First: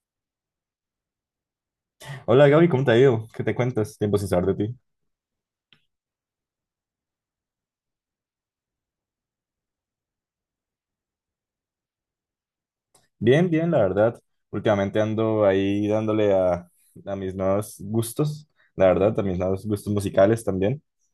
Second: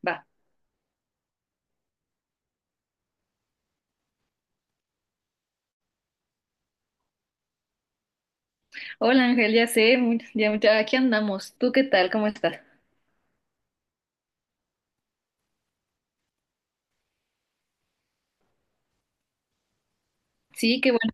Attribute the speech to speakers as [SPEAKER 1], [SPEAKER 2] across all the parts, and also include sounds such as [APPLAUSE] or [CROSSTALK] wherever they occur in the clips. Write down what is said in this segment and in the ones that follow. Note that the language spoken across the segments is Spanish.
[SPEAKER 1] Va.
[SPEAKER 2] Hola Gaby, ¿cómo te ha ido? ¿Qué te cuentas? Tiempo sin saber de ti.
[SPEAKER 1] Hola Ángel, ya sé, ya aquí andamos. ¿Tú qué tal? ¿Cómo estás?
[SPEAKER 2] Bien, bien, la verdad. Últimamente ando ahí dándole a mis nuevos gustos, la verdad, a mis nuevos gustos musicales
[SPEAKER 1] Sí,
[SPEAKER 2] también.
[SPEAKER 1] qué bueno.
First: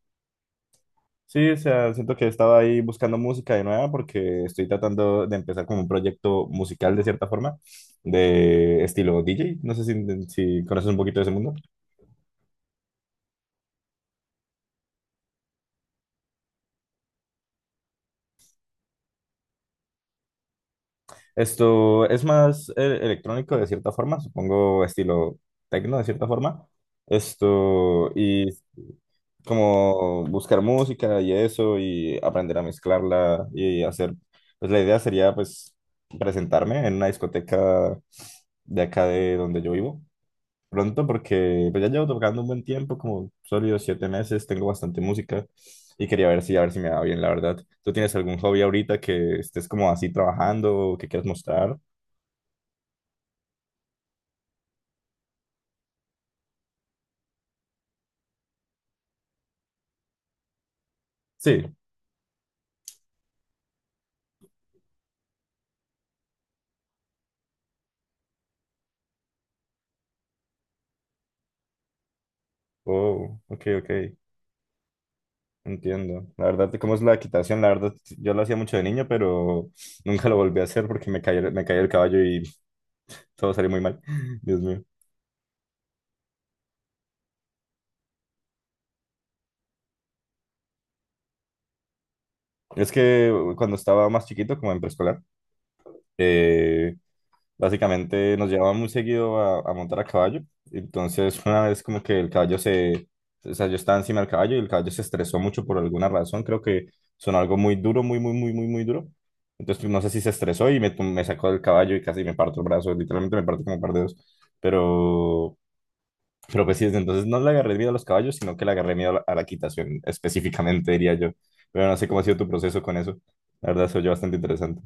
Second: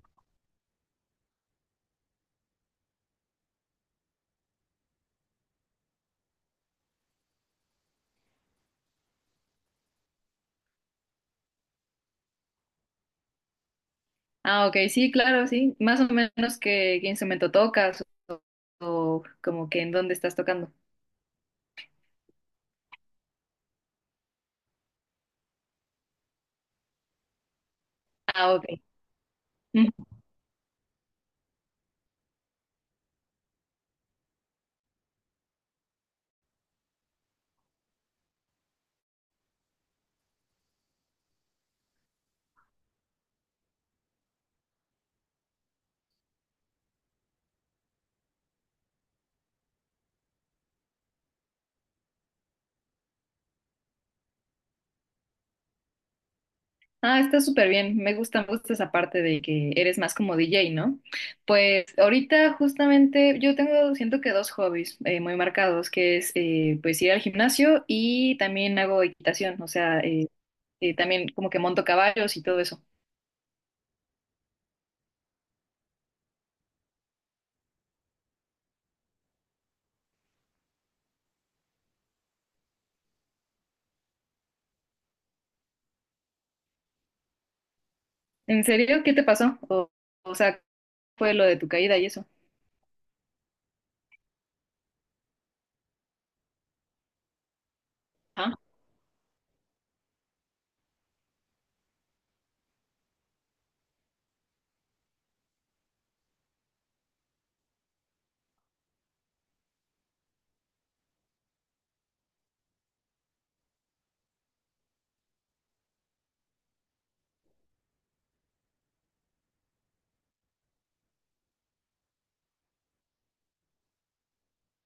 [SPEAKER 2] Sí, o sea, siento que estaba ahí buscando música de nueva porque estoy tratando de empezar como un proyecto musical de cierta forma, de estilo DJ. No sé si conoces un poquito de ese mundo.
[SPEAKER 1] Ah, ok, sí, claro, sí. Más o menos qué instrumento tocas o como que en dónde estás tocando.
[SPEAKER 2] Esto es más electrónico de cierta forma, supongo estilo techno de cierta forma. Esto, y
[SPEAKER 1] Ah, ok. Ujú.
[SPEAKER 2] como buscar música y eso y aprender a mezclarla y hacer, pues la idea sería pues presentarme en una discoteca de acá de donde yo vivo pronto porque pues ya llevo tocando un buen tiempo, como sólidos siete meses, tengo bastante música y quería ver a ver si me va bien, la verdad. ¿Tú tienes algún hobby ahorita que estés como así trabajando o que quieras mostrar?
[SPEAKER 1] Ah, está súper bien. Me gusta esa parte de que eres más como DJ, ¿no?
[SPEAKER 2] Sí.
[SPEAKER 1] Pues ahorita justamente yo tengo, siento que dos hobbies muy marcados, que es pues ir al gimnasio y también hago equitación, o sea, también como que monto caballos y todo eso.
[SPEAKER 2] Oh, ok, ok. Entiendo. La verdad, ¿cómo es la equitación? La verdad, yo lo hacía mucho de niño, pero [LAUGHS] nunca lo volví a hacer porque me caí el caballo y todo salió muy mal. [LAUGHS] Dios mío.
[SPEAKER 1] ¿En serio? ¿Qué te pasó? O sea, ¿fue lo de tu caída y eso?
[SPEAKER 2] Es que cuando estaba más chiquito, como en preescolar, eh, básicamente nos
[SPEAKER 1] Ajá.
[SPEAKER 2] llevaban muy seguido a montar a caballo. Entonces, una vez como que el caballo se... O sea, yo estaba encima del caballo y el caballo se estresó mucho por alguna razón. Creo que sonó algo muy duro, muy, muy, muy, muy, muy duro. Entonces, pues, no sé si se estresó y me sacó del caballo y casi me parto el brazo. Literalmente me parto como un par de dedos. Pero, pero pues sí, desde entonces no le agarré miedo a los caballos, sino que le agarré miedo a a la quitación, específicamente, diría yo. Pero no sé cómo ha sido tu proceso con eso. La verdad, se oyó bastante interesante.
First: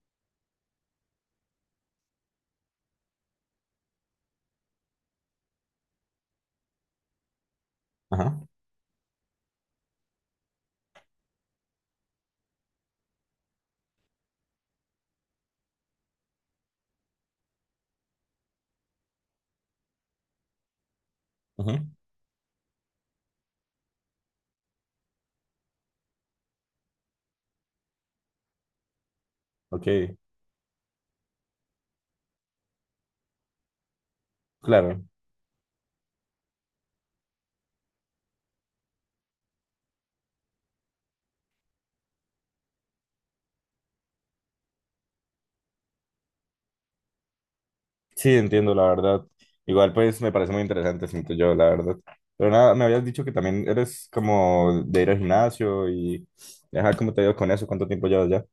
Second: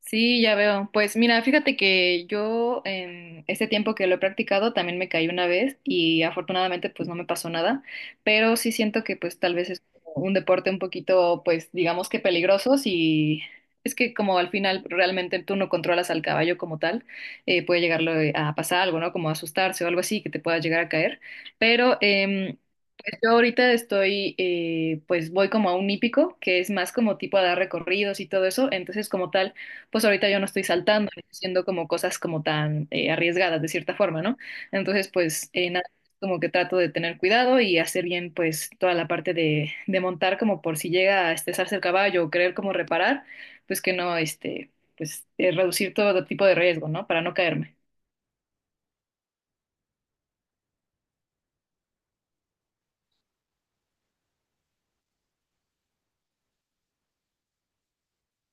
[SPEAKER 1] Sí, ya veo. Pues mira, fíjate que yo en este tiempo que lo he practicado también me caí una vez y afortunadamente pues no me pasó nada,
[SPEAKER 2] Ajá,
[SPEAKER 1] pero sí siento que pues tal vez es como un deporte un poquito pues digamos que peligroso y es que como al final realmente tú no controlas al caballo como tal, puede llegarlo a pasar algo, ¿no? Como asustarse o algo así que te pueda llegar a caer,
[SPEAKER 2] ujú,
[SPEAKER 1] pero... pues yo ahorita estoy, pues voy como a un hípico, que es más como tipo a dar recorridos y todo eso, entonces como tal
[SPEAKER 2] ok,
[SPEAKER 1] pues ahorita yo no estoy saltando, y haciendo como cosas como tan arriesgadas de cierta forma, ¿no?
[SPEAKER 2] claro.
[SPEAKER 1] Entonces, pues nada, como que trato de tener cuidado y hacer bien pues toda la parte de montar como por si llega a estresarse el caballo o querer como reparar, pues que no, este, pues reducir todo tipo de riesgo, ¿no? Para no caerme.
[SPEAKER 2] Sí, entiendo, la verdad. Igual, pues me parece muy interesante, siento yo, la verdad. Pero nada, me habías dicho que también eres como de ir al gimnasio y. Ajá, ¿cómo te ha ido con eso? ¿Cuánto tiempo llevas ya?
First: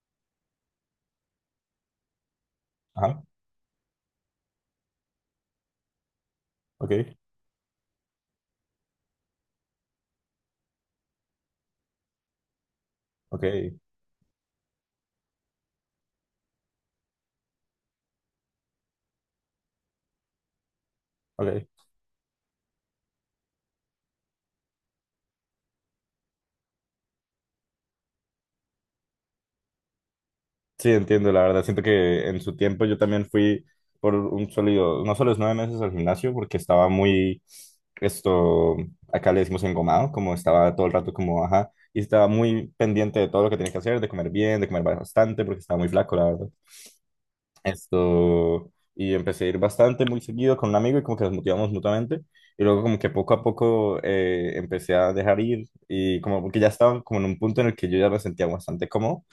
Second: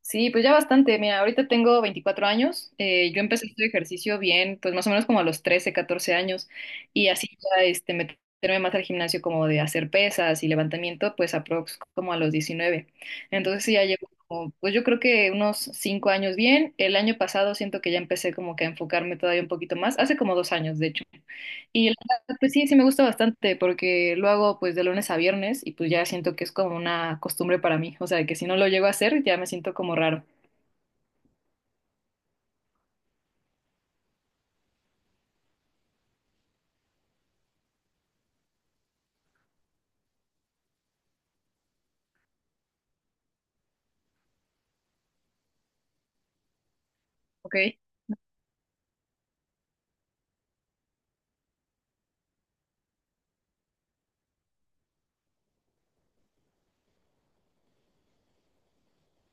[SPEAKER 1] Sí, pues ya bastante. Mira, ahorita tengo 24 años. Yo
[SPEAKER 2] Ajá,
[SPEAKER 1] empecé este ejercicio bien, pues más o menos como a los 13, 14 años.
[SPEAKER 2] ok,
[SPEAKER 1] Y así ya este, meterme más al gimnasio como de hacer pesas y levantamiento, pues aprox como a los 19.
[SPEAKER 2] ok,
[SPEAKER 1] Entonces sí, ya llevo como, pues yo creo que unos 5 años bien. El año pasado siento que ya empecé como que a enfocarme todavía un poquito más. Hace como 2 años, de hecho.
[SPEAKER 2] ok.
[SPEAKER 1] Y la verdad, pues sí, sí me gusta bastante porque lo hago pues de lunes a viernes y pues ya siento que es como una costumbre para mí. O sea, que si no lo llego a hacer ya me siento como raro.
[SPEAKER 2] Sí, entiendo, la verdad. Siento que en su tiempo yo también fui por un sólido, no solo los nueve meses al gimnasio, porque estaba muy. Esto, acá le decimos engomado, como estaba todo el rato como, ajá, y estaba muy pendiente de todo lo que tenía que hacer, de comer bien, de comer bastante, porque estaba muy flaco, la verdad.
[SPEAKER 1] ¿Ok?
[SPEAKER 2] Esto, y empecé a ir bastante, muy seguido con un amigo y como que nos motivamos mutuamente. Y luego como que poco a poco empecé a dejar ir y como que ya estaba como en un punto en el que yo ya me sentía bastante cómodo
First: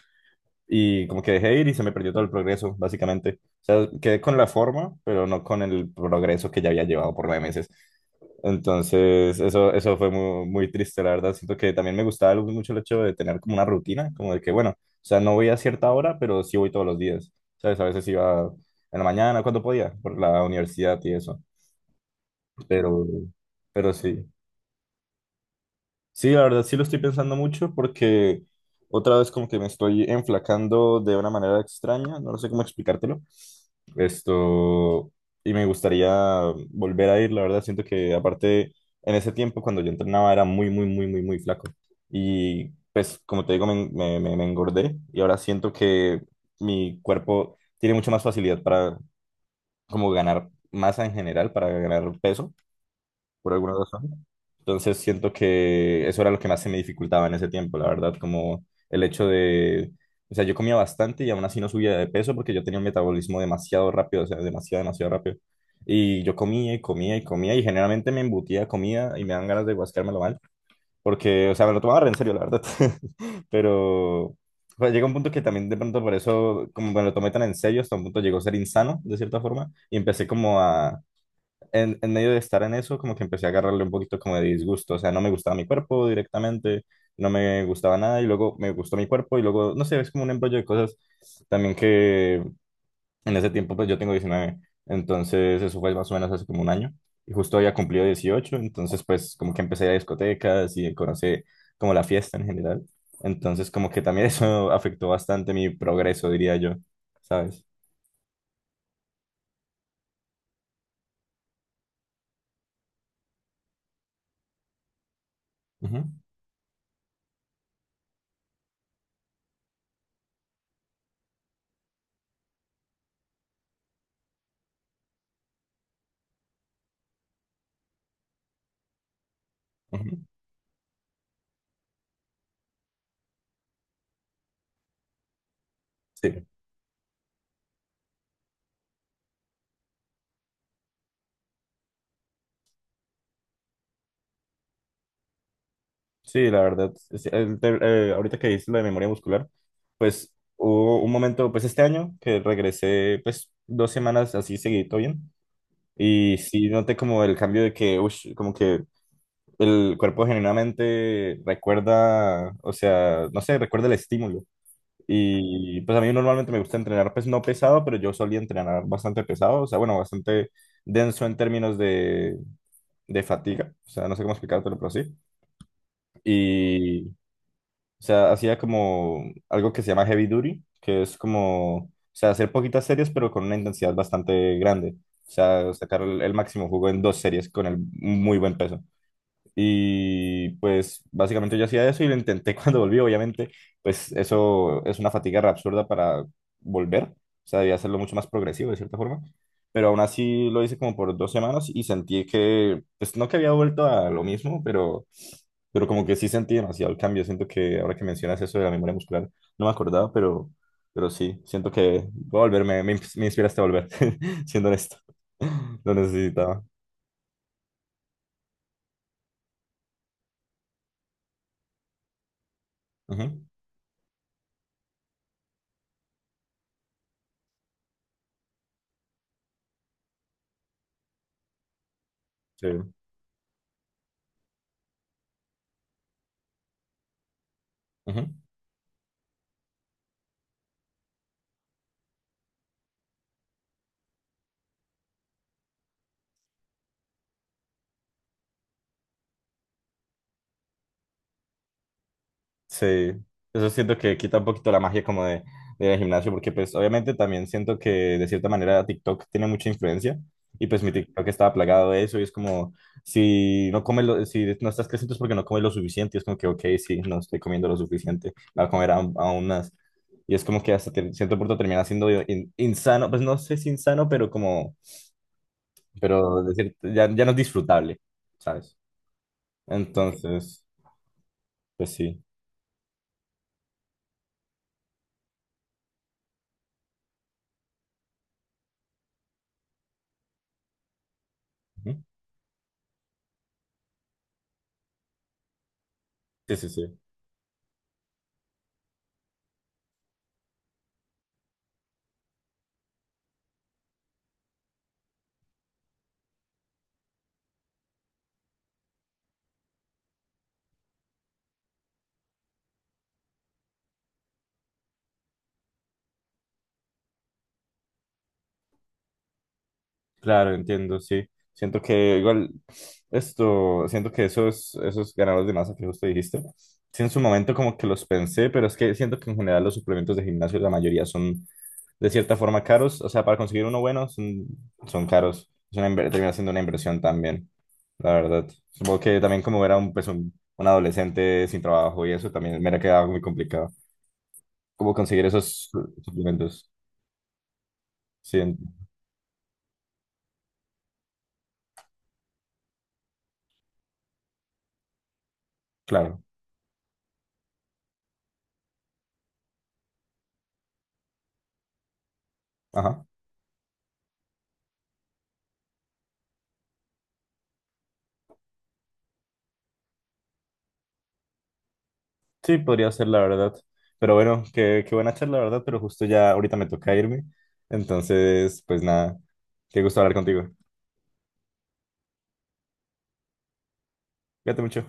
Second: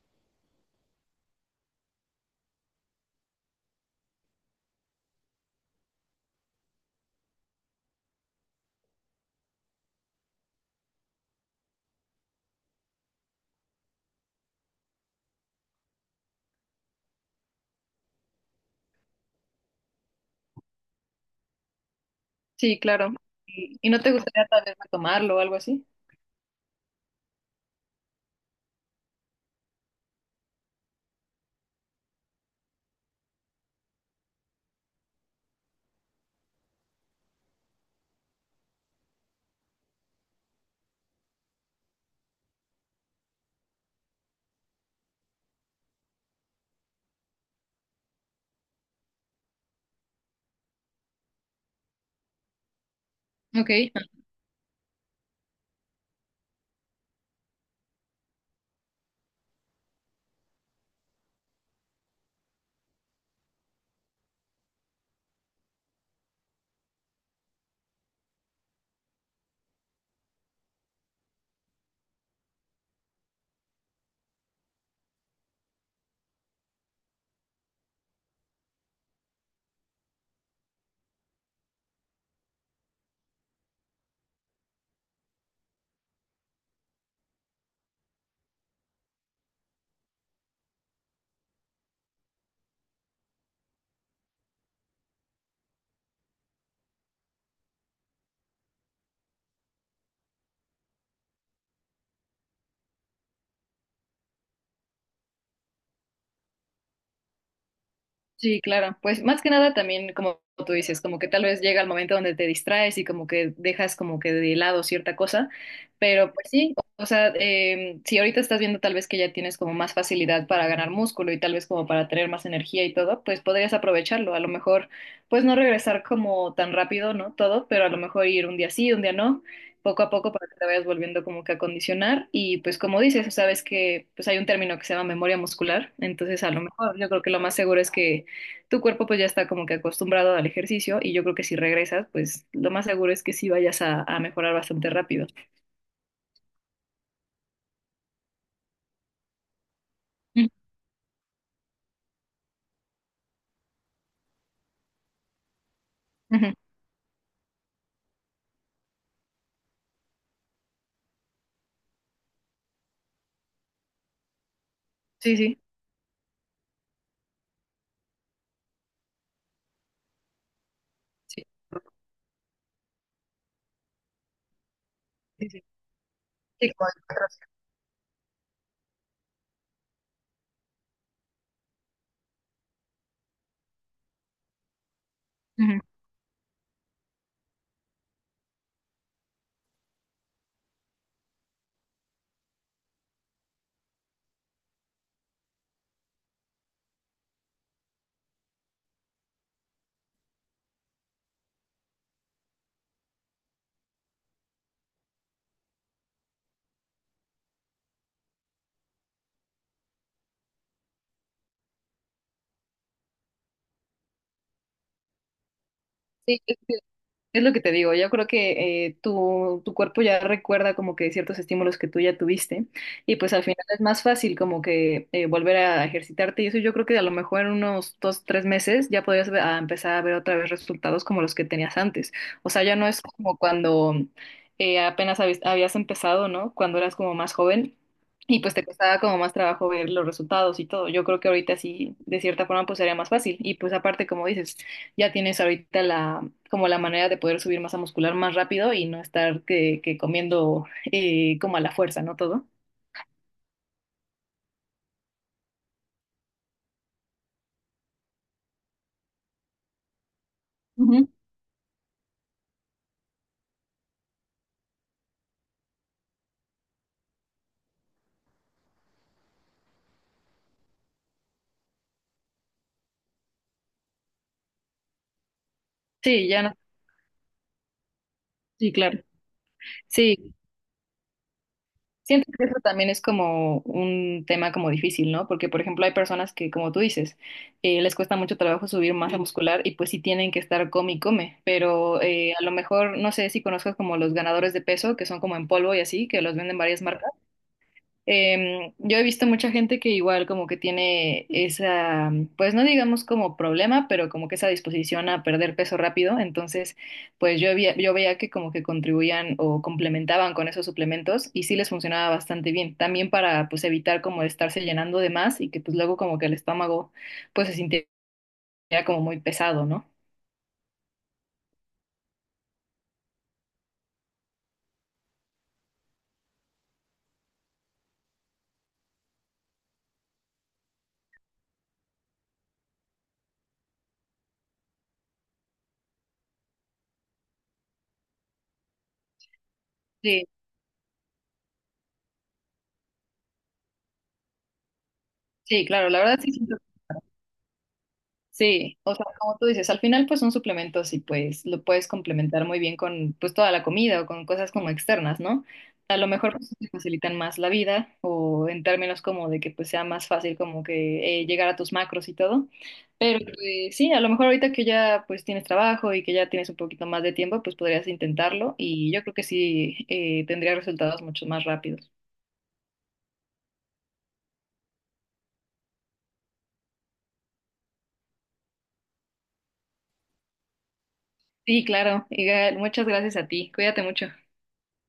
[SPEAKER 2] y como que dejé ir y se me perdió todo el progreso, básicamente. O sea, quedé con la forma, pero no con el progreso que ya había llevado por nueve meses. Entonces, eso fue muy, muy triste, la verdad. Siento que también me gustaba algo mucho el hecho de tener como una rutina, como de que, bueno, o sea, no voy a cierta hora, pero sí voy todos los días. ¿Sabes? A veces iba en la mañana, cuando podía, por la universidad y eso.
[SPEAKER 1] Sí,
[SPEAKER 2] Pero,
[SPEAKER 1] claro. ¿Y
[SPEAKER 2] pero
[SPEAKER 1] no te
[SPEAKER 2] sí.
[SPEAKER 1] gustaría tal vez retomarlo o algo así?
[SPEAKER 2] Sí, la verdad sí lo estoy pensando mucho porque otra vez como que me estoy enflacando de una manera extraña, no sé cómo explicártelo. Esto, y me gustaría volver a ir, la verdad siento que aparte en ese tiempo cuando yo entrenaba era muy, muy, muy, muy, muy flaco. Y pues como te digo, me engordé y ahora siento que mi cuerpo tiene mucha más facilidad para como ganar masa en general, para ganar peso, por
[SPEAKER 1] Ok.
[SPEAKER 2] alguna razón. Entonces siento que eso era lo que más se me dificultaba en ese tiempo, la verdad, como el hecho de, o sea, yo comía bastante y aún así no subía de peso porque yo tenía un metabolismo demasiado rápido, o sea, demasiado, demasiado rápido. Y yo comía y comía y comía y generalmente me embutía comida y me dan ganas de guascármelo mal porque, o sea, me lo tomaba re en serio, la verdad. [LAUGHS] Pero o llega un punto que también de pronto por eso, como me lo tomé tan en serio, hasta un punto llegó a ser insano, de cierta forma, y empecé como a en medio de estar en eso, como que empecé a agarrarle un poquito como de disgusto, o sea, no me gustaba mi cuerpo directamente, no me gustaba nada y luego me gustó mi cuerpo y luego, no sé, es como un embrollo de cosas también que en ese tiempo, pues yo tengo 19 entonces eso fue más o menos hace como un año y justo había cumplido 18 entonces pues como que empecé a ir a discotecas y conocí como la fiesta en general, entonces como que también [LAUGHS] eso afectó bastante mi progreso, diría yo, ¿sabes?
[SPEAKER 1] Sí, claro. Pues más que nada también, como tú dices, como que tal vez llega el momento donde te distraes y como que dejas como que de lado cierta cosa, pero pues sí, o sea, si ahorita estás viendo tal vez que ya tienes como más facilidad para ganar músculo y tal vez como para tener más energía y todo, pues podrías aprovecharlo. A lo mejor, pues no regresar como tan rápido, ¿no? Todo, pero a lo mejor ir un día sí, un día no.
[SPEAKER 2] Ujú,
[SPEAKER 1] Poco a
[SPEAKER 2] ujú.
[SPEAKER 1] poco para que te vayas volviendo como que a condicionar y pues como dices, sabes que pues hay un término que se llama memoria muscular, entonces
[SPEAKER 2] Sí.
[SPEAKER 1] a lo mejor yo creo que lo más seguro es que tu cuerpo pues ya está como que acostumbrado al ejercicio y yo creo que si regresas, pues lo más seguro es que sí vayas a mejorar bastante rápido.
[SPEAKER 2] Sí, la verdad, ahorita que dices lo de memoria muscular, pues
[SPEAKER 1] Ujú,
[SPEAKER 2] hubo un momento, pues este año, que regresé pues dos semanas así seguidito bien, y
[SPEAKER 1] ujú.
[SPEAKER 2] sí noté como el cambio de que, ush, como que el cuerpo genuinamente recuerda, o sea, no sé, recuerda el estímulo.
[SPEAKER 1] Sí, sí.
[SPEAKER 2] Y pues a mí normalmente me gusta entrenar pues no pesado, pero yo solía entrenar bastante pesado, o sea, bueno, bastante denso en
[SPEAKER 1] Sí,
[SPEAKER 2] términos de fatiga, o sea, no sé cómo explicártelo, pero sí.
[SPEAKER 1] sí, sí.
[SPEAKER 2] Y o
[SPEAKER 1] Otros.
[SPEAKER 2] sea, hacía como algo que se llama heavy duty, que es como, o sea, hacer poquitas series, pero con una intensidad bastante grande. O sea,
[SPEAKER 1] Ujú.
[SPEAKER 2] sacar el máximo jugo en dos series con el, muy buen peso. Y pues básicamente yo hacía eso y lo intenté [LAUGHS] cuando volví, obviamente, pues eso es una fatiga re absurda para volver, o sea, debía hacerlo mucho más progresivo de cierta forma, pero aún así lo hice como por dos semanas y sentí que, pues no que había vuelto a lo mismo, pero como que sí sentí demasiado el cambio, siento que ahora que mencionas eso de la memoria muscular, no me acordaba, pero sí, siento que voy a volver, me inspiraste a volver, [LAUGHS] siendo honesto, [LAUGHS] lo
[SPEAKER 1] Sí,
[SPEAKER 2] necesitaba.
[SPEAKER 1] es lo que te digo, yo creo que tu cuerpo ya recuerda como que ciertos estímulos que tú ya tuviste y pues al
[SPEAKER 2] Ujú,
[SPEAKER 1] final es más fácil como que volver a ejercitarte y eso yo creo que a lo mejor en unos dos, tres meses ya podrías a empezar a ver otra vez resultados como los que tenías antes. O sea,
[SPEAKER 2] sí,
[SPEAKER 1] ya no es como cuando apenas habías empezado, ¿no? Cuando eras como más joven
[SPEAKER 2] ujú.
[SPEAKER 1] y pues te costaba como más trabajo ver los resultados y todo. Yo creo que ahorita sí, de cierta forma, pues sería más fácil y pues aparte, como dices ya tienes ahorita la, como la manera de poder subir masa muscular más rápido y no estar que comiendo como a la fuerza, ¿no? Todo.
[SPEAKER 2] Sí, eso siento que quita un poquito la magia como de, del gimnasio, porque pues obviamente también siento que de cierta manera TikTok tiene mucha influencia y pues mi
[SPEAKER 1] Ujú.
[SPEAKER 2] TikTok estaba plagado de eso y es como, si no comes lo, si no estás creciendo es porque no comes lo suficiente y es como que, ok, sí, no estoy comiendo lo suficiente, voy a comer aún, aún más. Y es como que cierto punto termina siendo insano, pues no sé si insano, pero como,
[SPEAKER 1] Sí, ya
[SPEAKER 2] pero de
[SPEAKER 1] no.
[SPEAKER 2] ya, ya no es disfrutable,
[SPEAKER 1] Sí,
[SPEAKER 2] ¿sabes?
[SPEAKER 1] claro. Sí,
[SPEAKER 2] Entonces, pues sí.
[SPEAKER 1] siento que eso también es como un tema como difícil, ¿no? Porque, por ejemplo, hay personas que, como tú dices, les cuesta mucho trabajo subir masa muscular y pues sí tienen que estar come y come,
[SPEAKER 2] Ujú.
[SPEAKER 1] pero a lo mejor, no sé si conozcas como los ganadores de peso, que son como en polvo y así, que los
[SPEAKER 2] Sí,
[SPEAKER 1] venden
[SPEAKER 2] sí,
[SPEAKER 1] varias
[SPEAKER 2] sí.
[SPEAKER 1] marcas. Yo he visto mucha gente que igual como que tiene esa, pues no digamos como problema, pero como que esa disposición a perder peso rápido. Entonces, pues yo, yo veía que como que contribuían o complementaban con esos suplementos y sí les funcionaba bastante bien. También para pues evitar como estarse llenando de más y que pues luego como que el estómago pues se sintiera como muy pesado, ¿no?
[SPEAKER 2] Claro, entiendo, sí. Siento que igual esto, siento que esos ganadores de masa que justo dijiste, sí en su momento como que los pensé, pero es que siento que en general los suplementos de gimnasio la mayoría son de cierta forma caros, o sea, para conseguir uno bueno son, son caros, es una, inver- termina siendo una inversión también, la verdad. Supongo que también como era
[SPEAKER 1] Sí,
[SPEAKER 2] un adolescente sin trabajo y eso también me era quedado muy complicado, cómo conseguir
[SPEAKER 1] sí,
[SPEAKER 2] esos
[SPEAKER 1] claro, la verdad sí.
[SPEAKER 2] suplementos, sí, en-
[SPEAKER 1] Sí, o sea, como tú dices, al final pues son suplementos y pues lo puedes complementar muy bien con pues toda la comida o con cosas como externas, ¿no? A lo
[SPEAKER 2] claro,
[SPEAKER 1] mejor pues te facilitan más la vida o en términos como de que pues sea más fácil como que llegar a tus macros y todo.
[SPEAKER 2] ajá.
[SPEAKER 1] Pero pues, sí, a lo mejor ahorita que ya pues tienes trabajo y que ya tienes un poquito más de tiempo, pues podrías intentarlo y yo creo que sí tendría resultados mucho más rápidos.
[SPEAKER 2] Sí, podría ser la verdad. Pero bueno, qué buena charla, la verdad, pero justo ya ahorita me toca irme. Entonces, pues nada, qué gusto hablar contigo.
[SPEAKER 1] Sí, claro. Igal, muchas gracias a ti. Cuídate mucho.
[SPEAKER 2] Cuídate mucho.